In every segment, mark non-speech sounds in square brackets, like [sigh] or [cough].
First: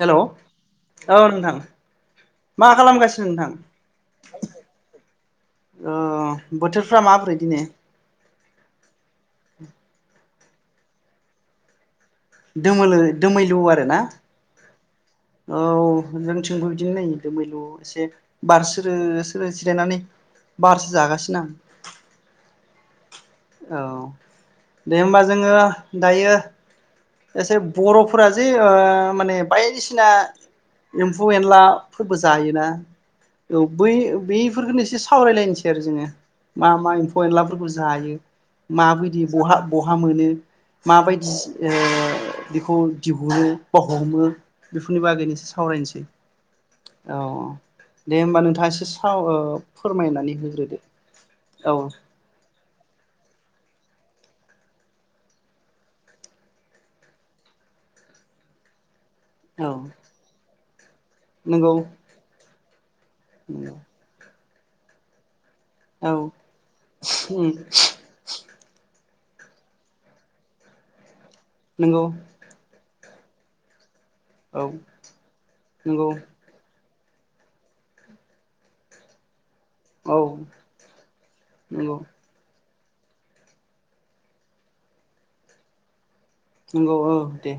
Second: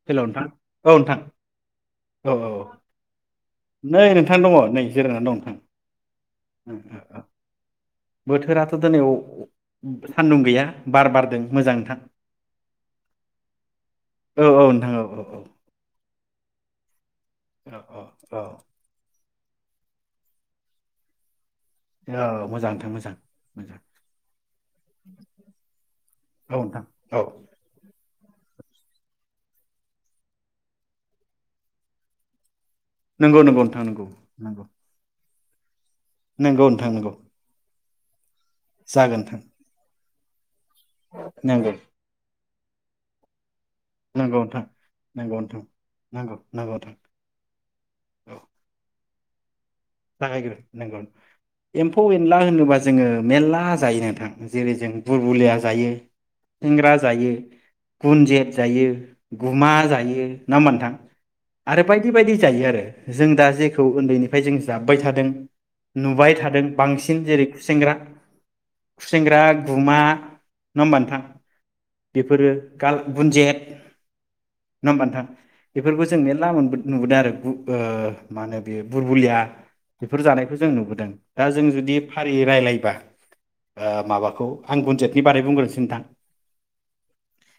Hello औ नोंथां औ औ मा खालामगासिनो नोंथां? नै नोंथां दङ नै जिरायनानै दं नोंथां ओ बोथोरफ्रा ओ ओ माबोरै दिनै बोथोराथ' दोनै अ सान्दुं गैया बार बारदों मोजां नोंथां दोमोलो दोमैलु आरो ना? नोंऔ औ मोजांथिंखौ बिदिनो नायो दोमैलु एसे औ औ बार सोरो सोरो सिरायनानै बारसो जागासिनो आं। औ मोजांथां मोजां मोजां औ दे होमबा जोङो दायो औ नोंथां औ एसे बर'। फोरा जे ओ माने बायदिसिना एम्फु एनला फोरबो जायोना। नंगौ नंगौ औ नोंथां बै नंगौ नंगौ बेफोरखौनो एसे सावरायलायनो से जिनो नंगौ मा नोंथां मा नंगौ एम्फौ एनलाफोरखौ जायो। माबोयदि जागोन नोंथां बहा बहा मोनो माबायदि नंगौ ओ बिखौ दिहुरो हमो नंगौ नोंथां बेफोरनि बागैनो नंगौ एसे नोंथां सावरायनोसै नंगौ नंगौ नोंथां औ दे औ होमबा नोंथाङा एसे। [unintelligible] जागायग्रो होग्रोदो नोंगौ औ एम्फौ एनला होनोबा जोङो मेर्ला जायो नोंथां जेरै जों बुरबुलिया जायो खुसेंग्रा जायो गुनजेत जायो। गुमा औ जायो। ना मो नोंथां नंगौ आरो बायदि बायदि जायो आरो। जों दा जेखौ उन्दैनि फ्राय जों जाबोबाय थादों औ नुबाय थादों बांसिन जेरै उम खुसेेंग्रा खुसेेंग्रा गुमा नङा होमबा नोंथां नंगौ बेफोरो गुन्जेद औ नङा होमबा नोंथां बेफोरबो नंगौ जों मेरला मोनबोदों नुबोदों आरो मा होनो बेयो बुरबुलिया औ बेफोर जानायखौ जों नुबोदों दा जों नंगौ जुदि फारि रायलाय ओ माबाखौ आं गुनजेतनि बारै बुंग्रोनोसै नोंथां नंगौ औ दे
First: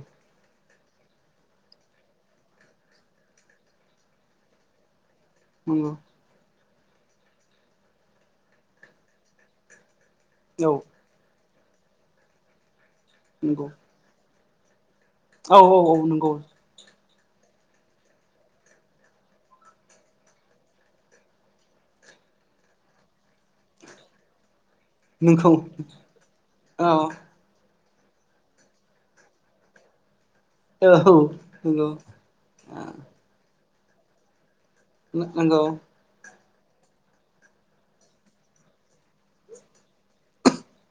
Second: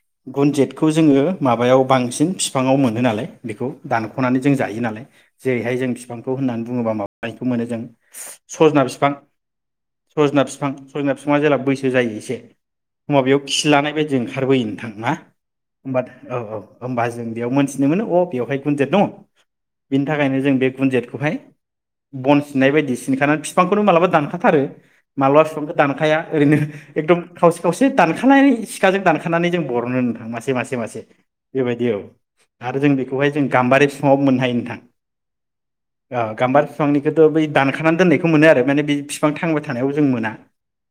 बेखौ जोङो माबायाव बांसिन बिफाङाव मोनो नालाय बेखौ दानख'नानै जों जायो नालाय जेरैहाय जों नंगौ बिफांखौ होननानै बुङोबा माबानायखौ मोनो जों सजना बिफां सजना बिफां औ सजना बिफाङा जेला बैसो जायो एसे एखमबा बेयाव नंगौ खिसिलानाय बायदि ओंखारबोयो नोंथां ना औ औ होनबा नंगौ औ औ होनबा जों बेयाव मोनथिनो मोनो अ बेयावहाय गुनजेत दङ बिनि थाखायनो जों बे गुनजेतखौहाय बन सिननाय बायदि सिनखानानै बिफांखौनो मालाबा दानखाथारो माब्लाबा नोंखौ बिफांखौ दानखाया ओरैनो औ एकदम खावसे खावसे दानखानानै सिखाजों दानखानानै जों बर'नो नोंथां मासे औ मासे बेबायदि नंगौ औ आरो जों बेखौहाय जों गामबारि फिफाङावबो मोननो हायो नोंथां नो नंगौ गाम्बार बिफांनिखौथ' बै दानखानानै दोननायखौ मोनो आरो माने बे बिफां थांबाय थानायाव जों मोना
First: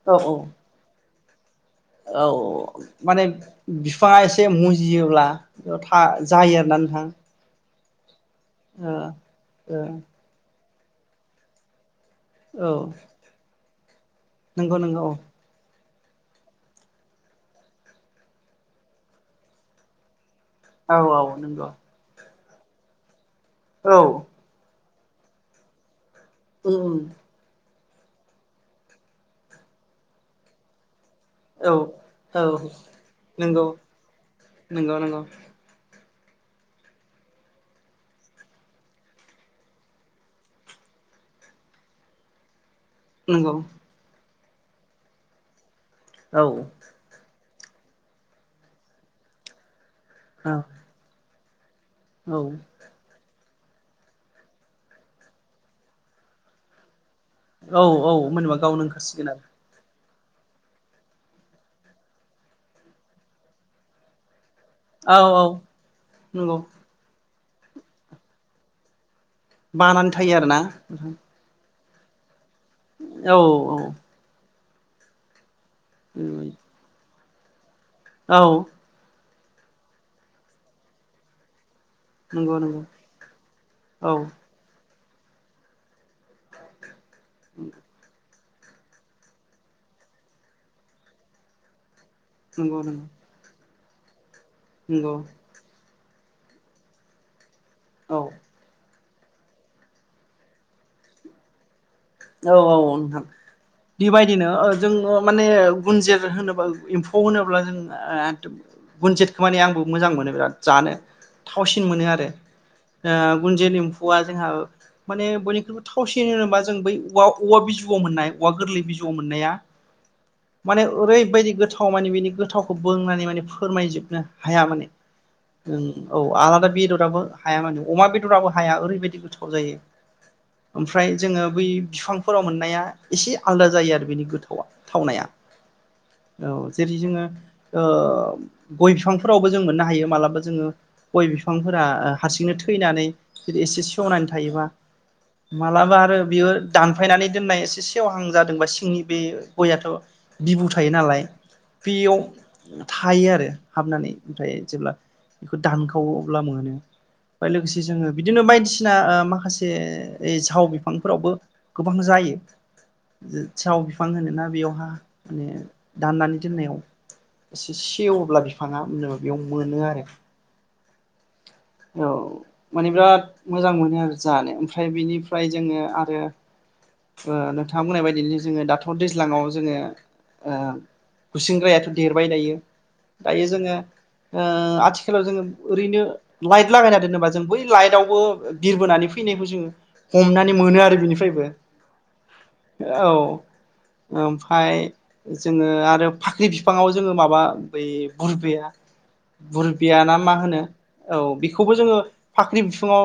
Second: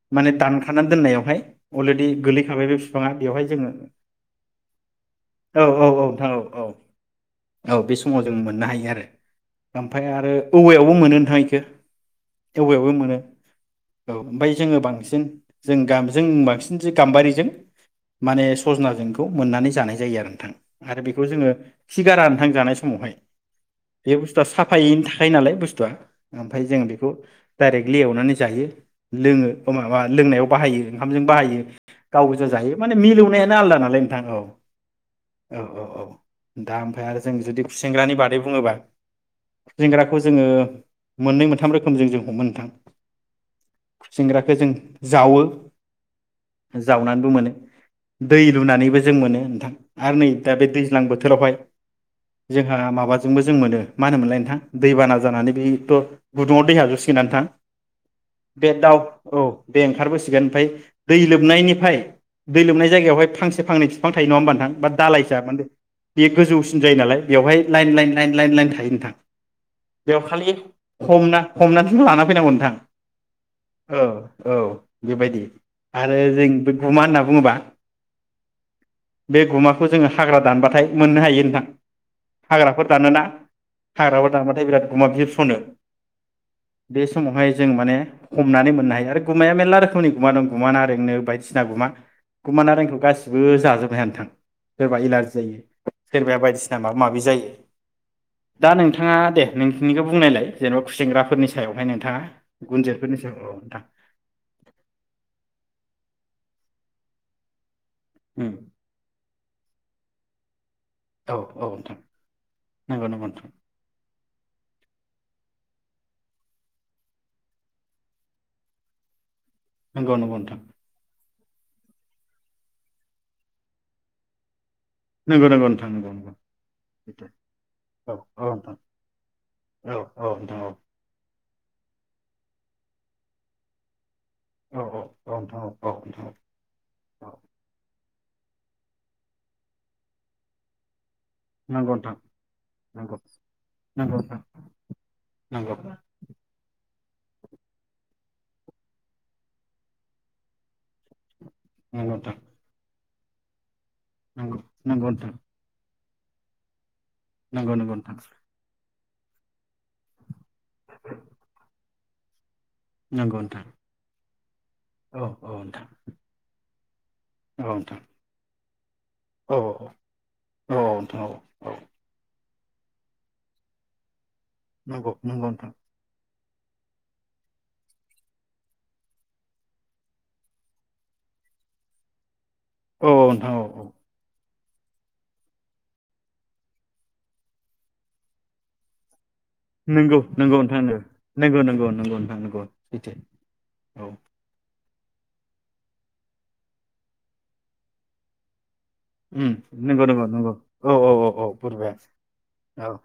औ माने औ दानखाना दोननायाव हाय औ माने बिफाङा एसे मुजियोब्ला औ बेयाव औ था नोंथां औ जायो आरोना औ नोंथां औ बि समाव जों मोननो हायो आरो ओ ओमफ्राय आरो औवायावबो मोनो नोथां एखो ओ औ औवायावबो मोनो औ ओमफ्राय नंगौ जोङो नंगौ बांसिन जों गामजों बांसिन जे गाम्बारिजों माने सजनाजोंखौ मोननानै जानाय जायो आरो नोंथां औ आरो बेखौ औ जोङो नंगौ खिगारा गोथां जानाय समावहाय औ बे बुस्थवा सा फायै था यो नालाय बुस्थुआ ओमफाय जों उम बेखौ डाइरेक्टलि एवनानै जायो लोङो ओ माबा लोंनायाव बाहायो ओंखामजों बाहायो उम औ गाव औ गोजा जायो माने मिलौनायानो नंगौ आलदा नालाय नोंथां औ नंगौ नंगौ औ औ औ दा ओमफ्राय आरो जों जुदि खुसेंग्रानि बादै बुङोबा जेंग्राखौ जोङो मोननै मोनथाम रोखोमजों जों हमो नोंथां। नंगौ। सिंग्राखौ जों जावो। औ जावनानैबो मोनो। दै लुनानैबो जों मोनो नोंथां। आरो नै औ दा बे दैज्लां बोथोरावहाय। औ जोंहा माबाजोंबो जों मोनो मा होनो मोनलाय नोंथां। दैबाना जानानै बेथ' गुदुङाव दै हाबजोबसि गोनना नोंथां औ औ मोनबा बे गावनो दाउ ओंखारसिगोन औ बे ओंखारबोसिगोन ओमफ्राय दै लोबनायनिफ्राय दै लोबनाय जायगायावहाय फांसे फांनै बिफां थायो नङा होमबा नोंथां। बा आरो औ दालायसा माने बे नंगौ गोजौसिन जायो नालाय। बेवहाय line line line line line थायो नोंथां। बानानै थायो आरोना नोंथां। हमनानैथ' लाना फैनांगौ नोंथां औ औ। बेबायदि आरो जों बे गुमा होनना बुङोबा औ। बे गुमाखौ जोङो हाग्रा दानबाथाय मोननो हायो नोंथां। नंगौ नंगौ हाग्राफोर दानोना औ हाग्राबो नाथाय बिराद गुमा बिरस'नो बे समावहाय जों माने हमनानै मोननो हायो आरो गुमाया मेरला रोखोमनि गुमा दं गुमा नारेंनो बायदिसिना गुमा गुमा नंगौ नारेंखौ नंगौ गासिबो जाजोब [unintelligible] नोंथां सोरबा नंगौ इलार्जि जायो। सोरबाया बायदिसिना माबा माबि जायो। औ दा नोंथां नोंथाङा दे नोंथांनिखौ बुंनायलाय जेनेबा खुसिंग्राफोरनि सायावहाय नोंथाङा औ औ औ गुनजेतफोरनि नोंथां सायाव औ नोंथां बेबायदिनो ओ जोङो माने गुनजिर होनोबा एम्फौ होनोब्ला जों ओ उम गुनजेदखौ माने आंबो मोजां मोनो बिराद। जानो औ औ थावसिन नोंथां मोनो आरो नंगौ ओ नंगौ गुन्जित एम्फौआ जोंहा माने बयनिख्रुइबो थावसिन होनोबा जों बै औवा औवा बिजौआव मोननाय औवा गोरलै बिजौआव मोननाया नोंथां माने ओरैबायदि गोथाव माने बिनि गोथावखौ बोंनानै माने फोरमायजोबनो हाया माने। नंगौ नंगौ नोंथां ओं नंगौ औ नंगौ आलादा बेदराबो नोंथां नंगौ हाया माने अमा औ बेदराबो औ हाया नोंथां ओरैबायदि गोथाव जायो औ औ नोंथां ओमफ्राय जोङो बै फिफांफोराव मोननाया एसे आलदा जायो आरो बेनि गो थावआ औ थावनाया औ औ नोंथां औ औ नोंथां औ। जेरै जोङो औ ओ गय बिफांफोरावबो जों मोननो हायो मालाबा जोङो गय बिफांफोरा नंगौ नोंथां हारसिंनो थैनानै नंगौ जदि एसे नंगौ सेवनानै नोंथां थायोबा नंगौ मालाबा आरो बियो दानफायनानै दोननाय एसे सेव हां जादोंबा सिंनि बे गयाथ' बिबु थायो नालाय नंगौ बियाव नोंथां थायो आरो। हाबनानै ओमफ्राय नंगौ जेब्ला नंगौ नोंथां बेखौ दान थाव अब्ला मोनो। ओमफ्राय नंगौ लोगोसे नंगौ जोङो नोंथां बिदिनो बायदिस सिना ओ माखासे ओइ साव बिफां फोरावबो गोबां जायो नंगौ जि नोंथां साव बिफां होनोना बेयावहा औ औ माने नोंथां दाननानै दोननायाव औ एसे नोंथां सेवोब्ला बिफ फाङा नो बेयाव औ मोनो आरो। औ औ नोंथां औ। औ माने बिराद मोजां मोनो आरो जानो। ओमफ्राय नंगौ नंगौ बिनिफ्राय नोंथां जोङो आरो ओ नोंथाङा बुंनाय बायदि जोङो दाथ' दैज्लाङाव जोङो ओ गुसिंग्रायाथ' देरबाय दायो। औ औ दायो नोंथां औ जोङो औ। ओ आथिखालाव जोङो ओरैनो लाइट लागायना दोनोबा जों बै लाइटआवबो बिरबोनानै फैनायखौ जोङो नंगौ हमनानै नंगौ मोनो नोंथां आरो बिनिफ्रायबो नंगौ नंगौ नंगौ नोंथां नंगौ औ सैथो औ ओमफाय जोङो आरो फाख्रि बिफाङाव जोङो माबा बै बुरबेया उम नंगौ बुरबियाना नंगौ मा नंगौ होनो औ बेखौबो बुरबाय जोङो फाख्रि औ बिफाङाव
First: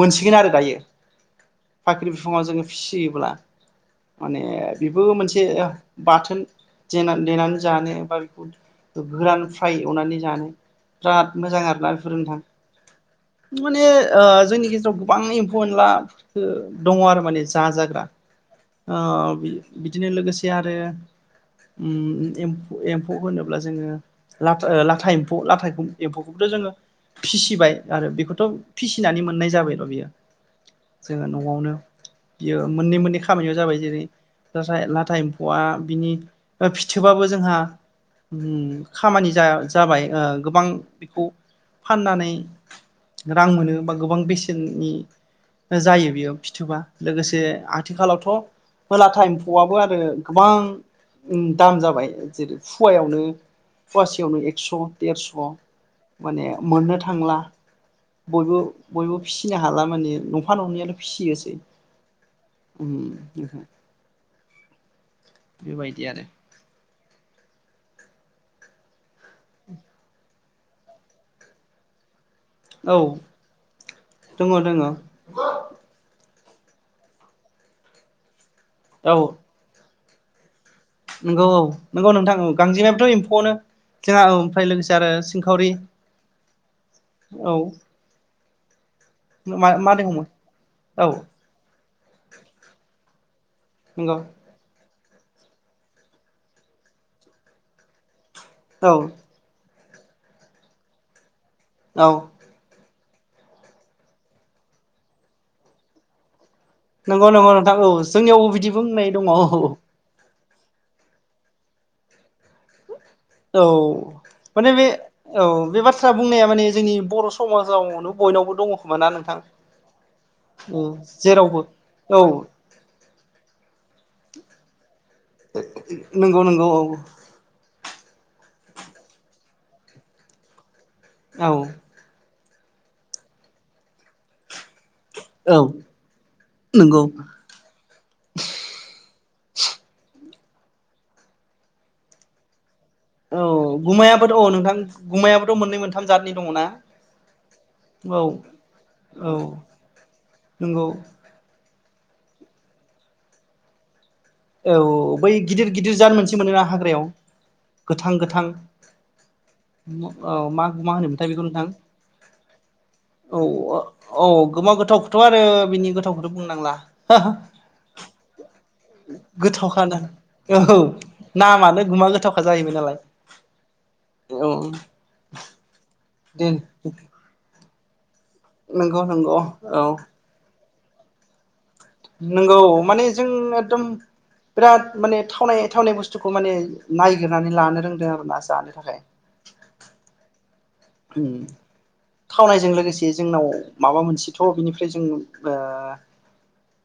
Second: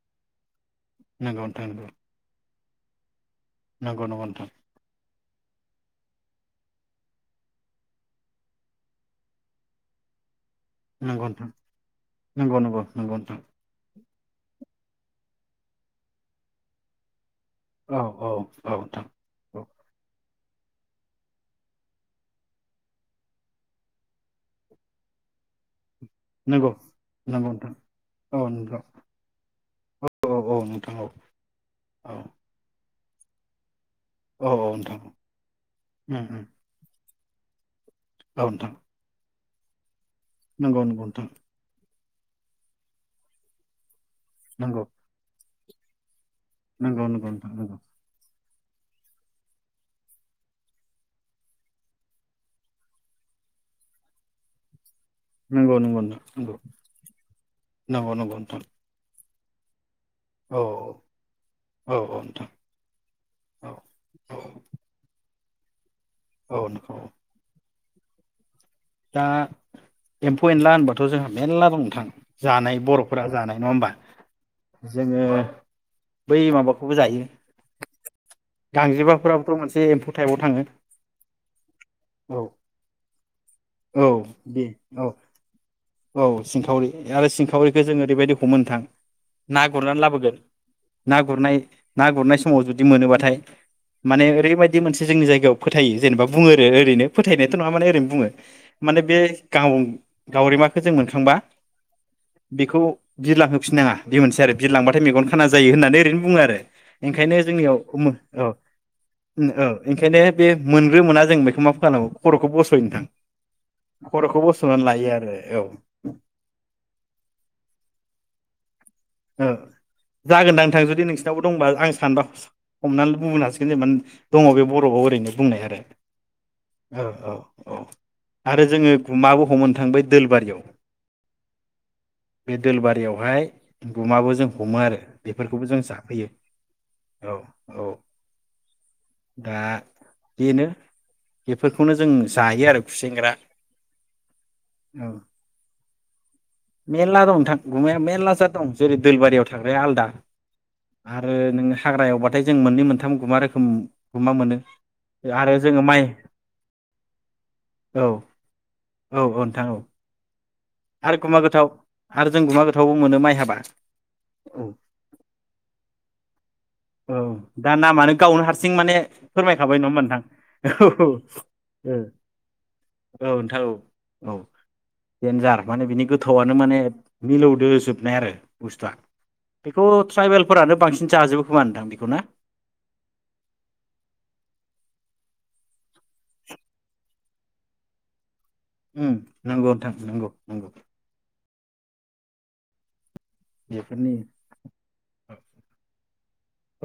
मोनसिगोन आरो दायो नंगौ नोंथां नंगौ फाख्रि बिफाङा जोङो फिसिब्ला नंगौ नंगौ माने नोंथां बेबो मोनसे एसे बाथोने देनानै जानो बा बेखौ गोरान फ्राय एवनानै जानो नंगौ बिराद नोंथां मोजां आरोना बेफोर नोंथां नंगौ नंगौ नंगौ नोंथां माने जोंनि गेजेराव गोबां एम्फौ एनला दङ आरो माने जा औ जाग्रा औ औ नोंथां औ बिदिनो लोगोसे जे आरो एम्फौ होनोब्ला जोङो ला लाथा एम्फौ लाथा एम्फौखौ एम्फौखौबोथ' नंगौ जोङो नंगौ फिसिबाय नोंथां आरो औ बेखौथ' नंगौ फिसिनानै मोननाय जाबायल' बियो औ औ नोंथां औ जोङो न'आवनो औ बियो मोननै मोननै बे खामानियाव जाबाय जेरै औ नाथाय नोंथां लाथा उम एम्फौआ बिनि उम फि ओमबाबो जोंहा औ नोंथां खामानि आ जाबाय ओ गोबां नंगौ नंगौ बेखौ नोंथां फाननानै रां मोनो बा गोबां नंगौ बिसिननि जायो बेयो फिथोबा नंगौ नंगौ लोगोसे नोंथां नंगौ आथिखालावथ' लाथा एम्फौआबो आरो गोबां दाम जाबाय जेरै फुवायावनो फवासेयावनो एक्स' देरस' नंगौ नंगौ नोंथां माने नंगौ मोननो थांला नंगौ नंगौ बयबो नोंथां बयबो फिसिनो हाला माने नफा औ ननैयाल' फिसियोसै औ औ नोंथां ओम [unintelligible] औ बेबाय औ नोंगौ औ दा एम्फौ एनला होनबाथ' जोंहा मेरला दं नोंथां जानाय औ बर'फोरा जानाय नङा होमबा दङ दङ जोङो बै माबाखौबो जायो। गांजिमा औ फोराबोथ' मोनसे एम्फौ टाइपाव थाङो‌। नंगौ औ नंगौ नोंथां औ गांजेनायाबथ' एम्फौआनो औ जों बे ओमफ्राय लोगोसे औ आरो सिंखावरि औ सिंखावरि आरो औ सिंखावरिखौ जों ओरैबायदि हमो नोंथां। ना मा मा गुरनानै दङमोन लाबोगोन औ ना गुरनाय ना गुरनाय समाव जुदि मोनोबाथाय नंगौ माने ओरैबायदि मोनसे जोंनि जायगायाव फोथायो जेनबा बुङो आरो ओरैनो फोथायनायाथ' नङा माने ओरैनो बुङो। औ माने बे गां गावरिमाखौ जों मोनखांबा औ बेखौ बिरलां होफिननाङा बे मोनसे आरो बिरलांबाथाय मेगन खाना जायो होननानै ओरैनो बुङो आरो नंगौ ओंखायनो नंगौ नोंथां जोंनियाव औ मो औ जोंनियावबो बिदि बुंनाय दङ औ। बे मोनग्रो मोना जों बेखौ मा फोनांगौ खर'खौ बस'यो नोंथां। औ खर'खौ माने बस'नानै बे लायो आरो औ बे बाथ्रा बुंनाया माने जोंनि बर' समाजावनो बयनावबो दङ खोमा ना नों औ जागोनदां नोंथां जुदि नोंसिनावबो जेरावबो दंबा आं औ सानबा हमनानै [unintelligible] हासिगोन जेनेबा दङ बे बर' [unintelligible] ओरैनो बुंनाय आरो नंगौ नंगौ औ औ औ आरो जों गुमाबो हमो नों थांबाय दोल बारियाव औ। बे दोल बारियावहाय गुमाबो जों हमो आरो औ बेफोरखौबो जों जाफैयो नंगौ औ औ। दा बेनो बेफोरखौनो जों जायो आरो खुसेंग्रा औ गुमायाबोथ' औ नोंथां औ गुमायाबोथ' मोननै मोनथाम जादनि दङना मेरला दं नोंथां गुमाया औ। मेरला जाद दं जेरै औ दोलबारियाव थाग्राया आलदा नंगौ आरो नों हाग्रा एवबाथाय जों मोननै मोनथाम गुमा रोखोम गुमा मोनो औ बै आरो गिदिर जोङो गिदिर माइ जाद मोनसे मोनोना हाग्रायाव औ गोथां गोथां औ मा मा आरो होनोमोनथाय गुमा बेखौ नोंथां गोथाव आरो जों गुमा गोथावबो मोनो माइ औ हाबा औ औ गोमा गोथावखौथ' आरो बिनि गोथावखौथ' बुंनां औ दा नामानो गावनो हारसिं माने फोरमायखाबाय नङा गोथावखाना होमबा नोंथां औ नामानो औ गुमा गोथावखा जाहैबाय औ नोंथां नालाय औ दे गोथावानो माने मिलौदो जोबनाय आरो बुस्थुआ नंगौ नंगौ औ बेखौ ट्राइबेलफोरानो बांसिन जाजोबो खोमा नोंथां बेखौ ना नंगौ माने जों एकदम बिराद माने थावनाय थावनाय बुस्थुखौ माने नायगिरनानै लानो रोंदों आरो ना जानो ओम नंगौ नोंथां नंगौ नोंगौ ओम थावनायजों लोगोसे जोंनाव माबा बेफोरनि मोनसेथ' बिनिफ्राय जों ओ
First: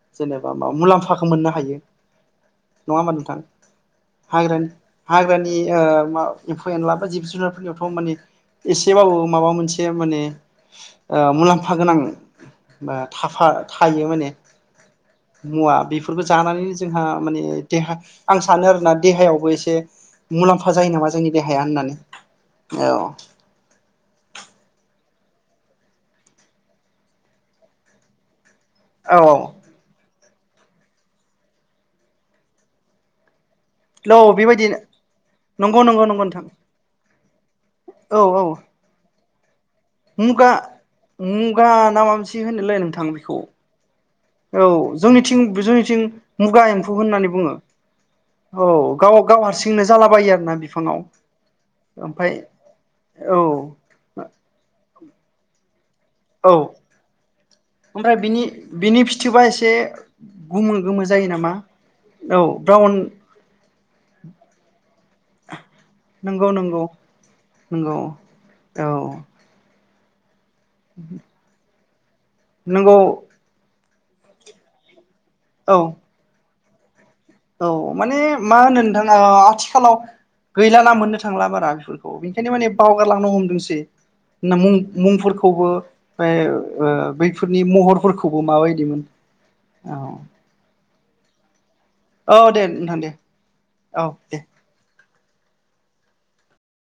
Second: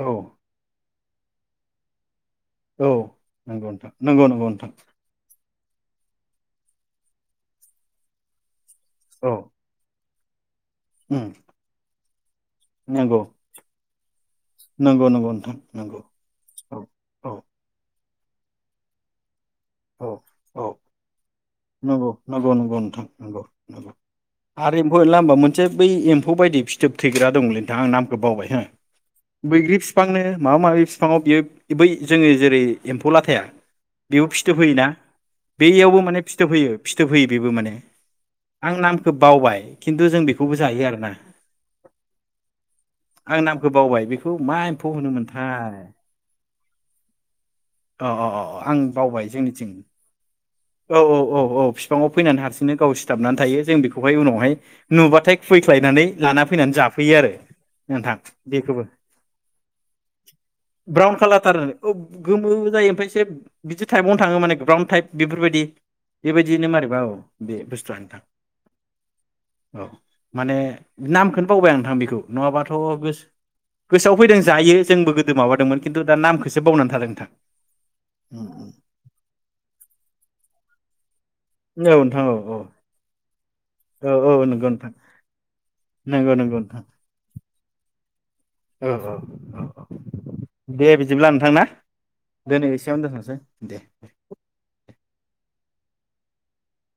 औ जेनेबा मा मुलाम्फा खौ मोननो हायो औ नङा होमबा नोंथां नंगौ नोंथां नंगौ नंगौ नोंथां ए ओ एम्फौ एनला बा जिब जुनारफोरनियावथ' माने एसेबाबो औ माबा मोनसे माने उम मुलाम्फा गोनां नंगौ थाफा थायो माने नंगौ नंगौ नोंथां मुवा नंगौ बेफोरबो जानानैनो औ जोंहा औ माने देहा आं सानो आरोना देहायावबो एसे औ से मुलाम्फा औ जायो नामा जोंनि देहाया होननानै नंगौ नंगौ नंगौ औ नोंथां नंगौ आरो एम्फौ होनला होमबा मोनसे बै एम्फौ बायदि फिथोब थैग्रा दंलै नोंथां आं नामखौ बावबाय हो औ औ बैग्रि बिफांनो माबा माबि बिफाङाव बियो बै जोङो जेरै एम्फौलाथाया औ बेबायदि नंगौ बेयावबो नंगौ माने नंगौ नोंथां फिथोब होयो फिथोब होयो बेबो माने औ आं नामखौ बावबाय खिन्थु जों मुगा बेखौबो जायो आरोना मुगा ना मा मोनसे होनोलोय नोंथां बेखौ आं नामखौ बावबाय बेखौ मा औ एम्फौ जोंनिथिं होनोमोनथाय जोंनिथिं मुगा एम्फौ होननानै बुङो अ अ औ आं गाव बावबाय गाव जोंनिथिं हारसिंनो जालाबायो आरोना बिफां औ औ औ औ बिफाङाव फैनानै हारसिंनो गाव सिथाबनानै औ थायो जों बेखौहाय उनावहाय नुबाथाय खुबैख्लायनानै लाना औ फैनानै जाफैयो आरो नोंथां ओमफ्राय बिनि बेखौबो बिनि फिथोबा एसे गोमो गोमो ब्राउन जायो नामा खालारथार औ औ गोमो जायो ब्राउन ओमफ्राय एसे बिदि टाइपआवनो थाङो माने ब्राउन टाइप बेफोरबायदि नंगौ बेबायदियैनो नंगौ मारैबा औ बे नंगौ बुस्थुआ नोंथां औ औ औ माने नामखोनो बावबाय आं नोंथां बि नङाबाथ' नंगौ गोस गोसोआव फैदों जायो जोंबो गोद दो माबादोंमोन औ खिन्थु दा नाम सो बावना थादों नोंथां। औ माने मा होनो औ नोंथाङा ओ आथिखालाव गैलाना मोननो थांला बारा बिफोरखौ नोंथां औ बिनिखायनो औ माने बावगार लांनो हमदोंसै। औ ना नंगौ मुं नोंथां मुं फोरखौबो फाय नंगौ ओ बैफोरनि म हरफोर ओ ओ औ औ दे बि दिब्ला नोंथां ना! औ दे दिनै नोंथां एसेयावनो दे दोनथ'नोसै दे। औ दे।